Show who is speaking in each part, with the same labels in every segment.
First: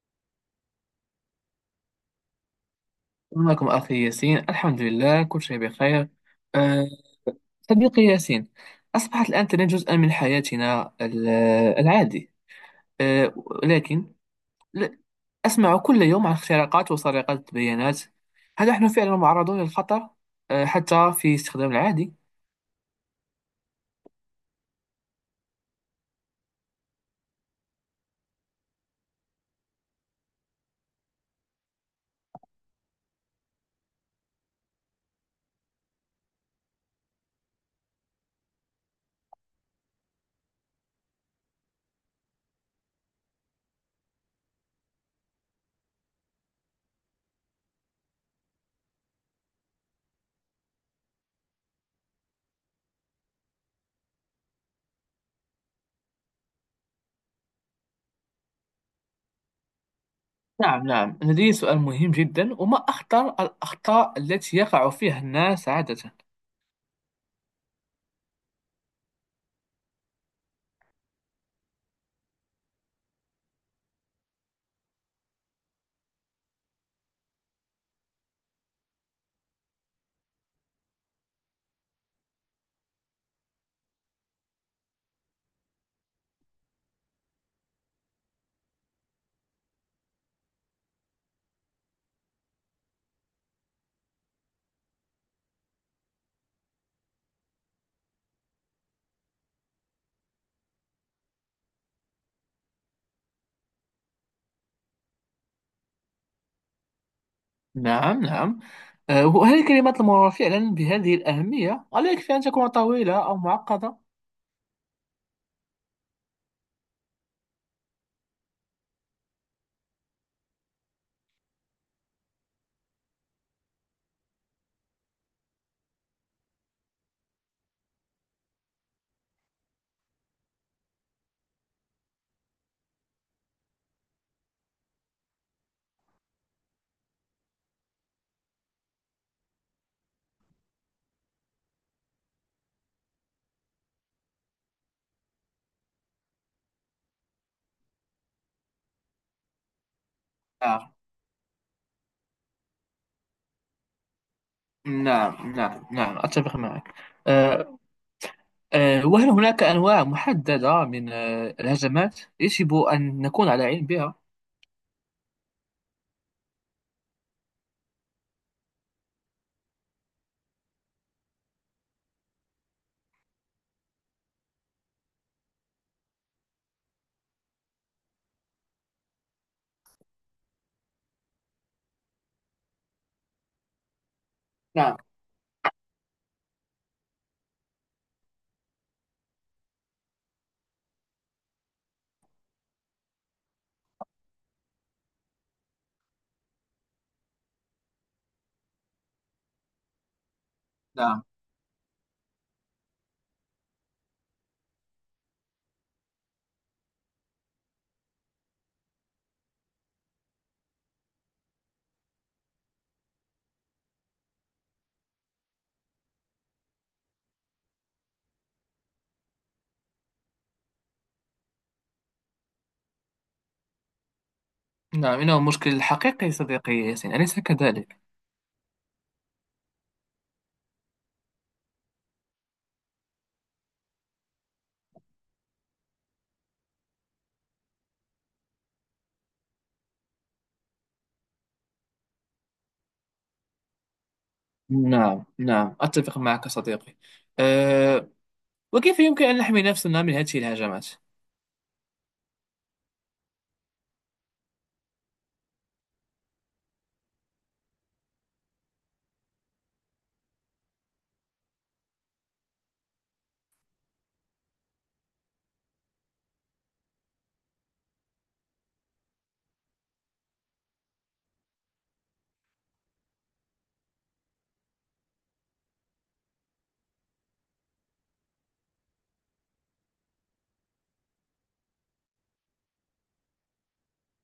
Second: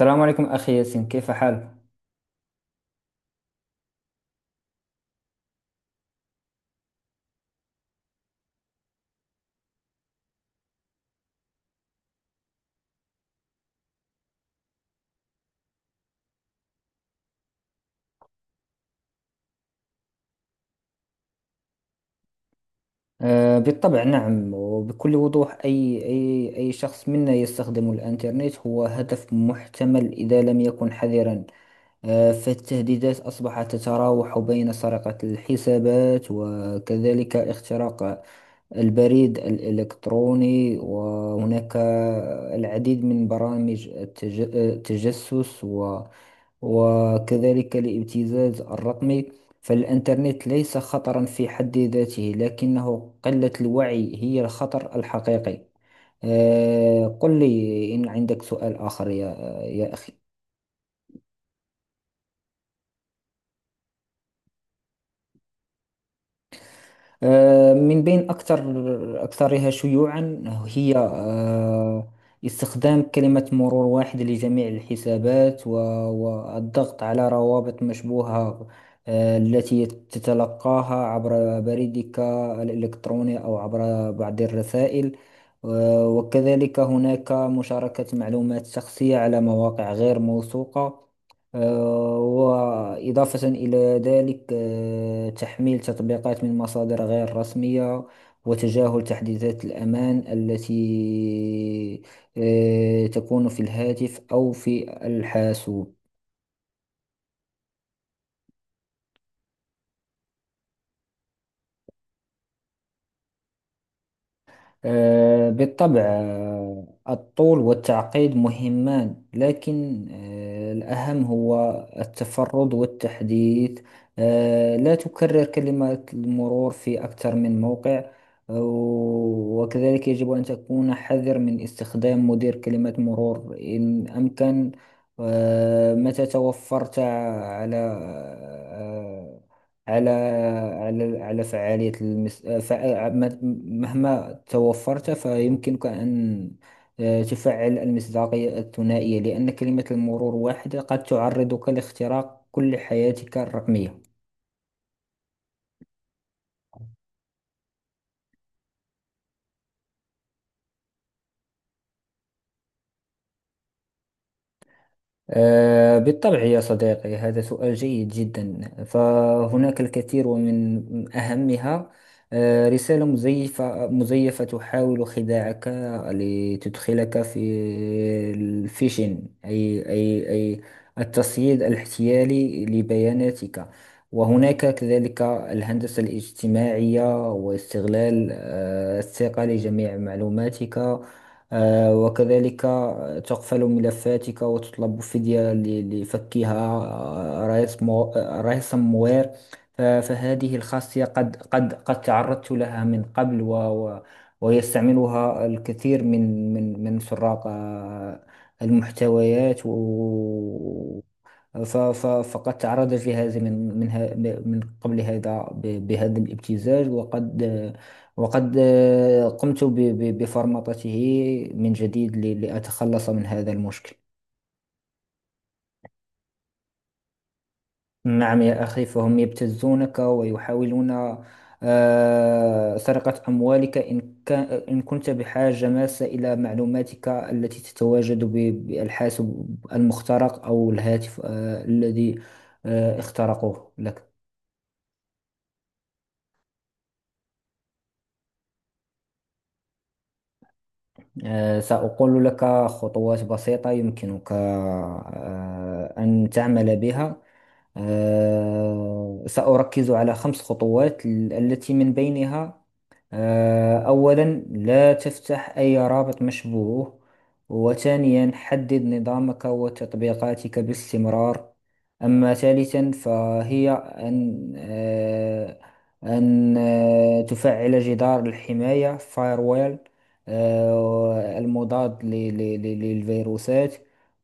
Speaker 1: السلام عليكم أخي ياسين، كيف حالك؟
Speaker 2: معكم أخي ياسين، الحمد لله كل شيء بخير. أه صديقي ياسين، أصبحت الآن الإنترنت جزءا من حياتنا العادي. أه لكن ل- أسمع كل يوم عن اختراقات وسرقات بيانات. هل نحن فعلا معرضون للخطر حتى في استخدام العادي؟
Speaker 1: آه بالطبع، نعم وبكل وضوح، أي شخص منا يستخدم الإنترنت هو هدف محتمل إذا لم يكن حذرا. فالتهديدات أصبحت تتراوح بين سرقة الحسابات وكذلك اختراق البريد الإلكتروني، وهناك العديد من برامج التجسس وكذلك الابتزاز الرقمي. فالإنترنت ليس خطرا في حد ذاته، لكنه قلة الوعي هي الخطر الحقيقي. قل لي إن عندك سؤال آخر يا أخي.
Speaker 2: نعم نعم، لدي سؤال مهم جدا، وما أخطر الأخطاء التي يقع فيها الناس عادة؟
Speaker 1: من بين أكثرها شيوعا هي استخدام كلمة مرور واحد لجميع الحسابات، والضغط على روابط مشبوهة التي تتلقاها عبر بريدك الإلكتروني أو عبر بعض الرسائل. وكذلك هناك مشاركة معلومات شخصية على مواقع غير موثوقة. وإضافة إلى ذلك، تحميل تطبيقات من مصادر غير رسمية وتجاهل تحديثات الأمان التي تكون في الهاتف أو في الحاسوب.
Speaker 2: نعم نعم، وهل الكلمات المرورة فعلا بهذه الأهمية؟ ولا يكفي أن تكون طويلة أو معقدة؟
Speaker 1: بالطبع، الطول والتعقيد مهمان، لكن الأهم هو التفرد والتحديث. لا تكرر كلمات المرور في أكثر من موقع. وكذلك يجب أن تكون حذر من استخدام مدير كلمات مرور إن أمكن. متى توفرت على آه، على على فعالية مهما توفرت، فيمكنك أن تفعل المصداقية الثنائية، لأن كلمة المرور واحدة
Speaker 2: نعم
Speaker 1: قد تعرضك لاختراق كل حياتك الرقمية.
Speaker 2: نعم نعم نعم، أتفق معك. أه، أه، وهل هناك أنواع محددة من الهجمات يجب أن نكون على علم بها؟
Speaker 1: بالطبع يا صديقي، هذا سؤال جيد جدا، فهناك الكثير ومن أهمها رسالة مزيفة تحاول خداعك لتدخلك في الفيشن، أي التصعيد الاحتيالي لبياناتك. وهناك
Speaker 2: نعم
Speaker 1: كذلك الهندسة الاجتماعية واستغلال الثقة لجميع معلوماتك. وكذلك تقفل ملفاتك وتطلب فدية لفكها. آه، رئيس مو... آه، رئيس موير. فهذه الخاصية
Speaker 2: نعم
Speaker 1: قد تعرضت لها من قبل، ويستعملها الكثير من سراق المحتويات. فقد تعرض جهازي من قبل بهذا الابتزاج، وقد قمت بفرمطته من جديد لأتخلص من هذا المشكل.
Speaker 2: نعم، إنه مشكل حقيقي صديقي ياسين، أليس كذلك؟
Speaker 1: نعم يا أخي، فهم يبتزونك ويحاولون سرقة أموالك إن كنت بحاجة ماسة إلى معلوماتك التي تتواجد بالحاسب المخترق أو الهاتف الذي اخترقوه لك.
Speaker 2: نعم نعم، أتفق معك صديقي. أه، وكيف يمكن أن نحمي نفسنا من هذه الهجمات؟
Speaker 1: سأقول لك خطوات بسيطة يمكنك أن تعمل بها. سأركز على خمس خطوات التي من بينها أولا، لا تفتح أي رابط مشبوه. وثانيا، حدد نظامك وتطبيقاتك باستمرار. أما ثالثا، فهي أن تفعل جدار الحماية firewall المضاد للفيروسات.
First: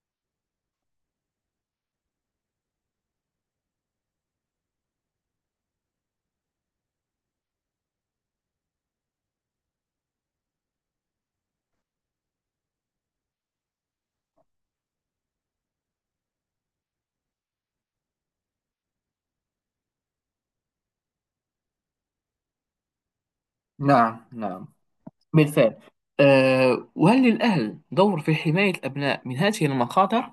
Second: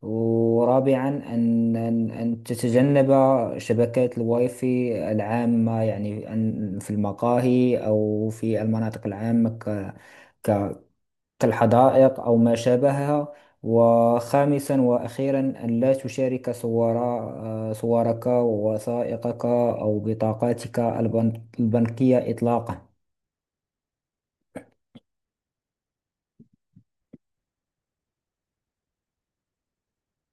Speaker 1: ورابعا، أن تتجنب شبكات الواي فاي العامة، يعني أن في المقاهي أو في المناطق العامة، ك- كالحدائق أو ما شابهها. وخامسا وأخيرا، أن لا تشارك صورك ووثائقك أو بطاقاتك البنكية إطلاقا.
Speaker 2: نعم نعم، بالفعل. وهل للأهل دور في حماية الأبناء من هذه المخاطر؟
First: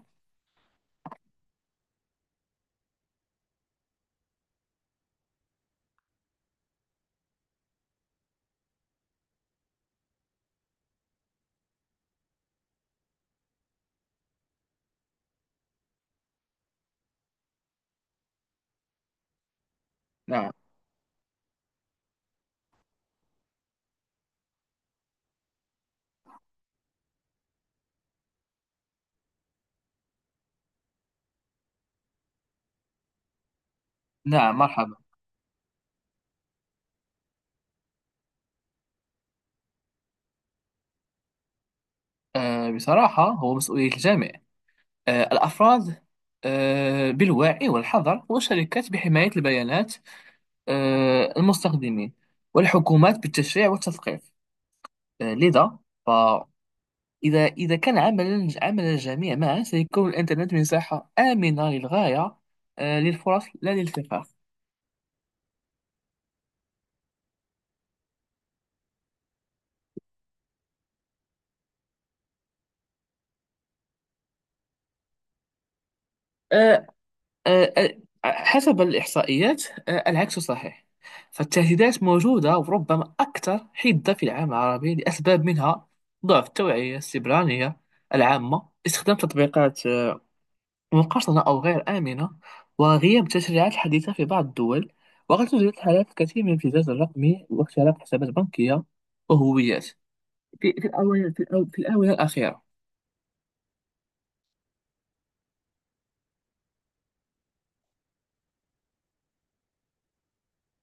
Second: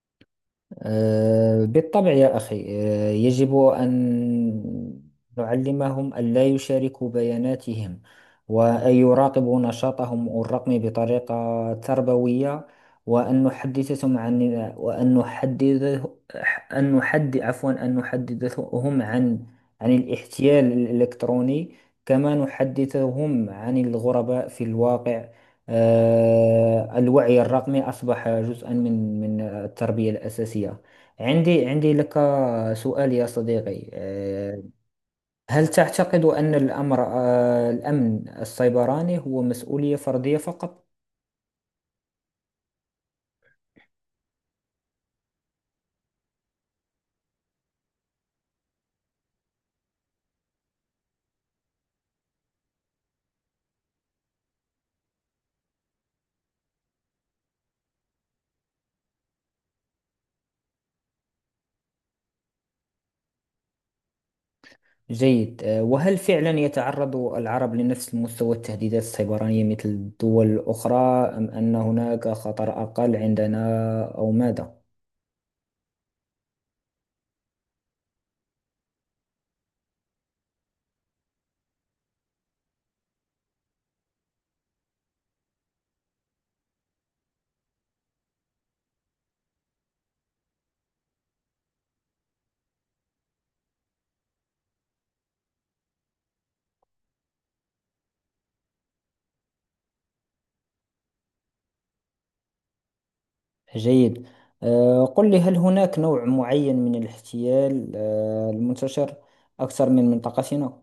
Speaker 1: بالطبع يا أخي، يجب أن نعلمهم ألا يشاركوا بياناتهم، وأن يراقبوا نشاطهم الرقمي بطريقة تربوية، وأن نحدثهم عن وأن نحدد أن نحد عفوا أن نحدثهم عن عن
Speaker 2: نعم
Speaker 1: الاحتيال الإلكتروني، كما نحدثهم عن الغرباء في الواقع. الوعي الرقمي أصبح جزءا من التربية الأساسية. عندي لك سؤال يا صديقي،
Speaker 2: نعم، مرحبا.
Speaker 1: هل تعتقد أن الأمر آه، الأمن السيبراني هو مسؤولية فردية فقط؟
Speaker 2: بصراحة هو مسؤولية الجامع، الأفراد بالوعي والحذر، والشركات بحماية البيانات المستخدمين، والحكومات بالتشريع والتثقيف. لذا فإذا إذا كان عمل الجميع معا، سيكون الإنترنت مساحة آمنة للغاية، للفرص لا للفقر.
Speaker 1: جيد. وهل فعلا يتعرض العرب لنفس مستوى التهديدات السيبرانية مثل الدول الأخرى، أم أن هناك خطر أقل عندنا أو ماذا؟
Speaker 2: آه، آه، حسب الإحصائيات، العكس صحيح. فالتهديدات موجودة وربما أكثر حدة في العالم العربي، لأسباب منها ضعف التوعية السبرانية العامة، استخدام تطبيقات مقارنة أو غير آمنة، وغياب التشريعات الحديثة في بعض الدول. وقد توجد حالات كثير من الابتزاز الرقمي واختراق حسابات بنكية وهويات في الآونة الأخيرة.
Speaker 1: جيد. قل لي، هل هناك نوع معين من الاحتيال المنتشر أكثر من منطقتنا؟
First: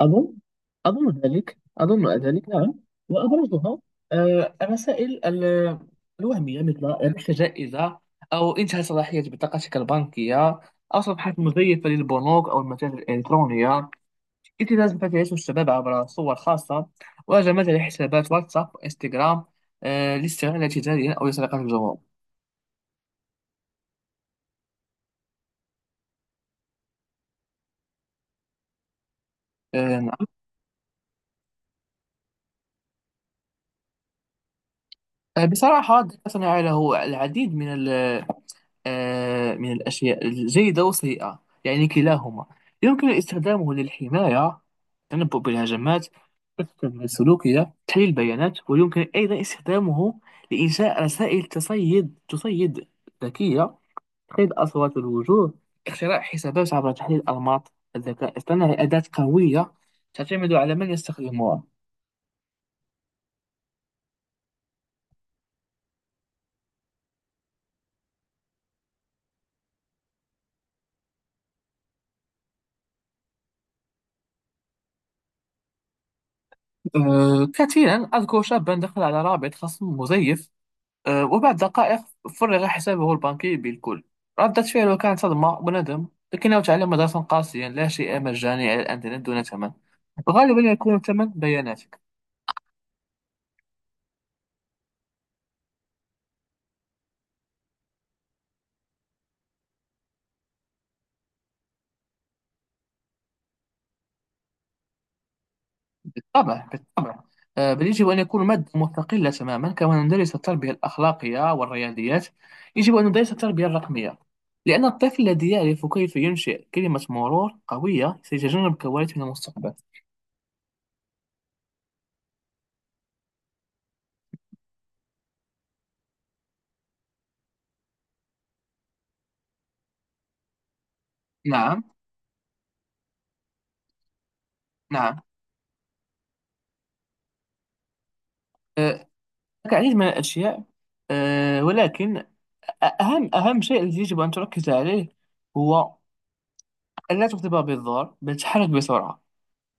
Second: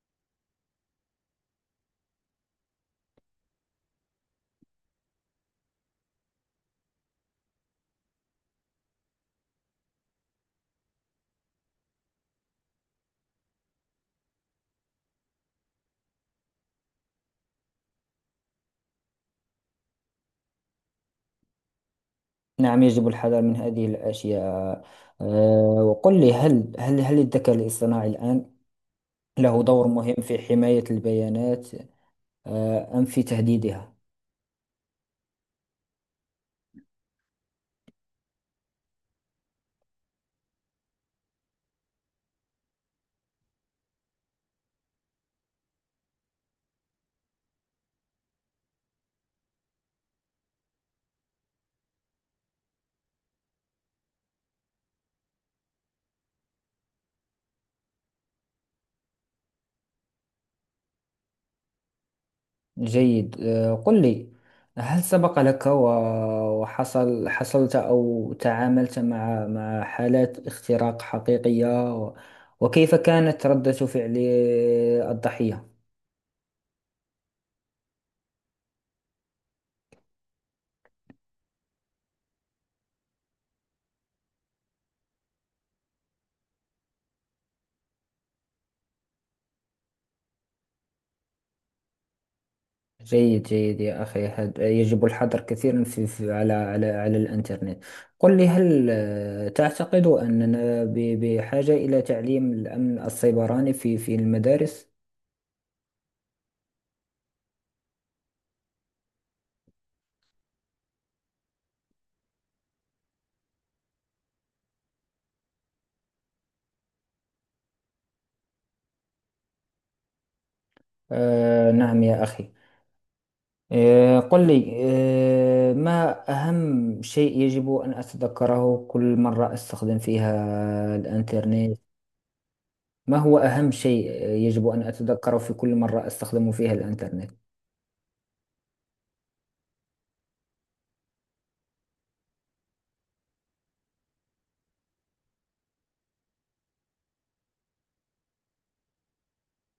Speaker 2: أظن، أظن ذلك، أظن ذلك نعم. وأبرزها الرسائل الوهمية، مثل ربحت جائزة، أو انتهى صلاحية بطاقتك البنكية، أو صفحات مزيفة للبنوك أو المتاجر الإلكترونية، ابتزاز ما تعيشه الشباب عبر صور خاصة، وهجمات على حسابات واتساب وإنستغرام، لاستغلال تجاريا أو لسرقة الجمهور.
Speaker 1: نعم، يجب الحذر من هذه الأشياء. وقل لي، هل الذكاء الاصطناعي الآن له دور مهم
Speaker 2: نعم.
Speaker 1: في حماية البيانات أم في تهديدها؟
Speaker 2: بصراحة الذكاء الاصطناعي له العديد من من الأشياء الجيدة والسيئة، يعني كلاهما. يمكن استخدامه للحماية، تنبؤ بالهجمات، التحليل السلوكية، تحليل البيانات. ويمكن أيضا استخدامه لإنشاء رسائل تصيد ذكية، تقييد أصوات الوجوه، اختراع حسابات عبر تحليل أنماط. الذكاء الاصطناعي أداة قوية، تعتمد على من يستخدمها.
Speaker 1: جيد. قل لي، هل سبق لك حصلت أو تعاملت مع حالات اختراق حقيقية؟ وكيف كانت ردة فعل الضحية؟
Speaker 2: كثيرا. أذكر شابا دخل على رابط خصم مزيف، وبعد دقائق فرغ حسابه البنكي بالكل. ردة فعله كانت صدمة وندم، لكنه تعلم درسا قاسيا: لا شيء مجاني على الإنترنت دون ثمن، غالبا يكون الثمن بياناتك.
Speaker 1: جيد جيد يا أخي، هذا يجب الحذر كثيرا في في على الإنترنت. قل لي، هل تعتقد أننا بحاجة إلى تعليم الأمن السيبراني في المدارس؟
Speaker 2: بالطبع بالطبع. بل يجب أن يكون مادة مستقلة تماما، كما ندرس التربية الأخلاقية والرياضيات يجب أن ندرس التربية الرقمية، لأن الطفل الذي يعرف كيف ينشئ كلمة مرور قوية سيتجنب كوارث من المستقبل.
Speaker 1: آه نعم يا أخي. قل لي، ما أهم شيء يجب أن أتذكره كل مرة أستخدم فيها الإنترنت؟
Speaker 2: نعم.
Speaker 1: ما هو أهم شيء يجب أن
Speaker 2: نعم.
Speaker 1: أتذكره في كل مرة أستخدم فيها الإنترنت؟
Speaker 2: أه، هناك العديد من الأشياء، ولكن أهم شيء الذي يجب أن تركز عليه هو أن لا تكتب بالظهر، بل تحرك بسرعة.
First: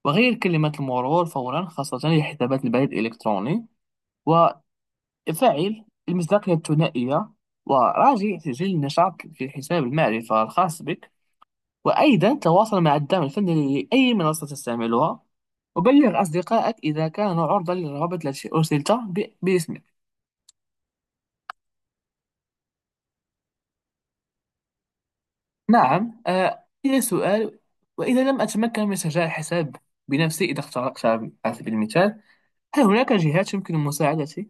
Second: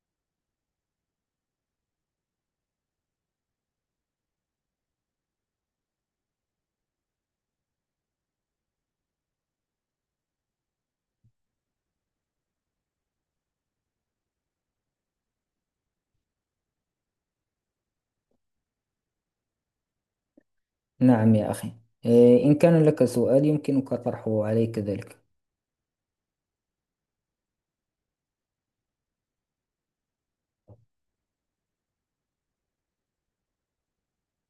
Speaker 2: وغير كلمات المرور فورا، خاصة لحسابات البريد الإلكتروني، وفعل المصداقية الثنائية، وراجع تسجيل النشاط في حساب المعرفة الخاص بك، وأيضا تواصل مع الدعم الفني لأي منصة تستعملها، وبلغ أصدقائك إذا كانوا عرضة للروابط التي أرسلت باسمك.
Speaker 1: نعم يا أخي. إن كان لك سؤال، يمكنك طرحه علي كذلك.
Speaker 2: نعم، إلى سؤال. وإذا لم أتمكن من سجاع الحساب بنفسي، إذا اخترقت على سبيل المثال، هل هناك جهات يمكن مساعدتي؟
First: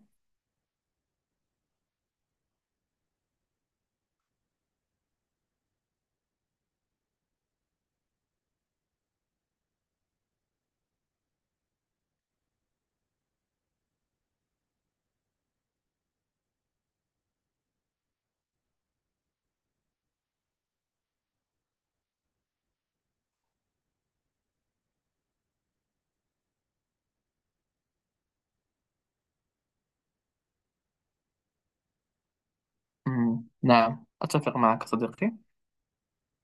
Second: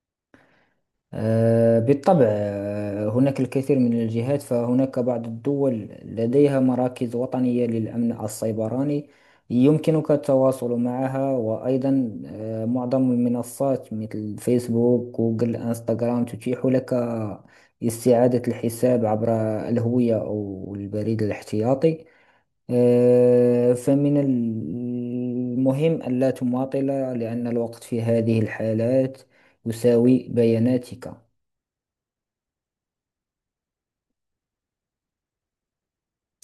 Speaker 1: بالطبع، هناك الكثير من الجهات، فهناك بعض الدول لديها مراكز وطنية للأمن السيبراني، يمكنك التواصل معها. وأيضا معظم المنصات مثل فيسبوك، جوجل، انستغرام تتيح لك استعادة الحساب عبر الهوية أو البريد الاحتياطي. فمن المهم ألا تماطل، لأن الوقت في هذه الحالات يساوي بياناتك.
Speaker 2: مم، نعم، أتفق معك صديقي.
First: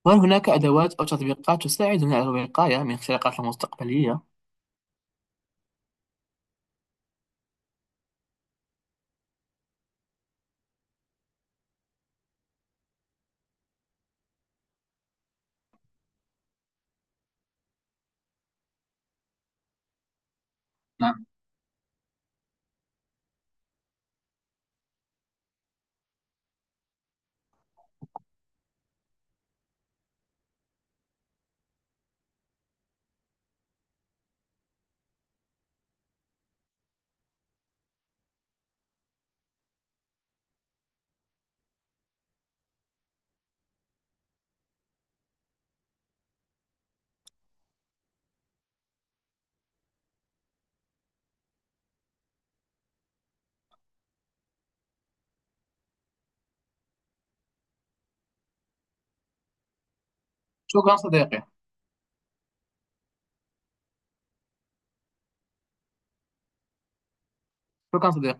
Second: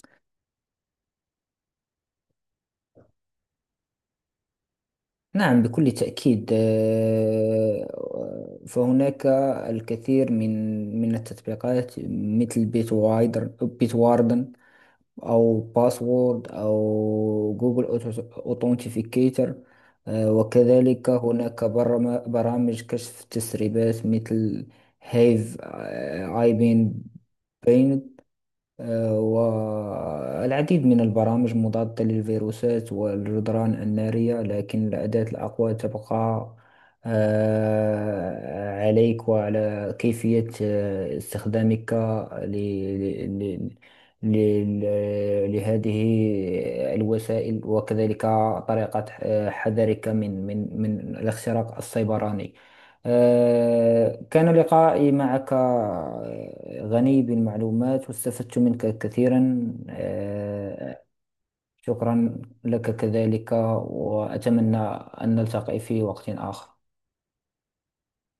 Speaker 2: وهل هناك أدوات أو تطبيقات تساعدنا على الوقاية من اختراقات المستقبلية؟
Speaker 1: نعم بكل تأكيد، فهناك الكثير من التطبيقات مثل بيت وايدر، بيت واردن، أو باسورد، أو جوجل أوتنتيفيكيتر. وكذلك
Speaker 2: نعم.
Speaker 1: هناك برامج كشف تسريبات مثل هيف آي بين. والعديد من البرامج مضادة للفيروسات والجدران النارية، لكن الأداة الأقوى تبقى عليك وعلى كيفية استخدامك ل- ل- لهذه الوسائل، وكذلك طريقة حذرك من الاختراق السيبراني. كان لقائي معك غني بالمعلومات واستفدت منك كثيرا.
Speaker 2: شكرا صديقي.
Speaker 1: شكرا لك كذلك، وأتمنى أن نلتقي في وقت آخر.
Speaker 2: شكرا صديقي.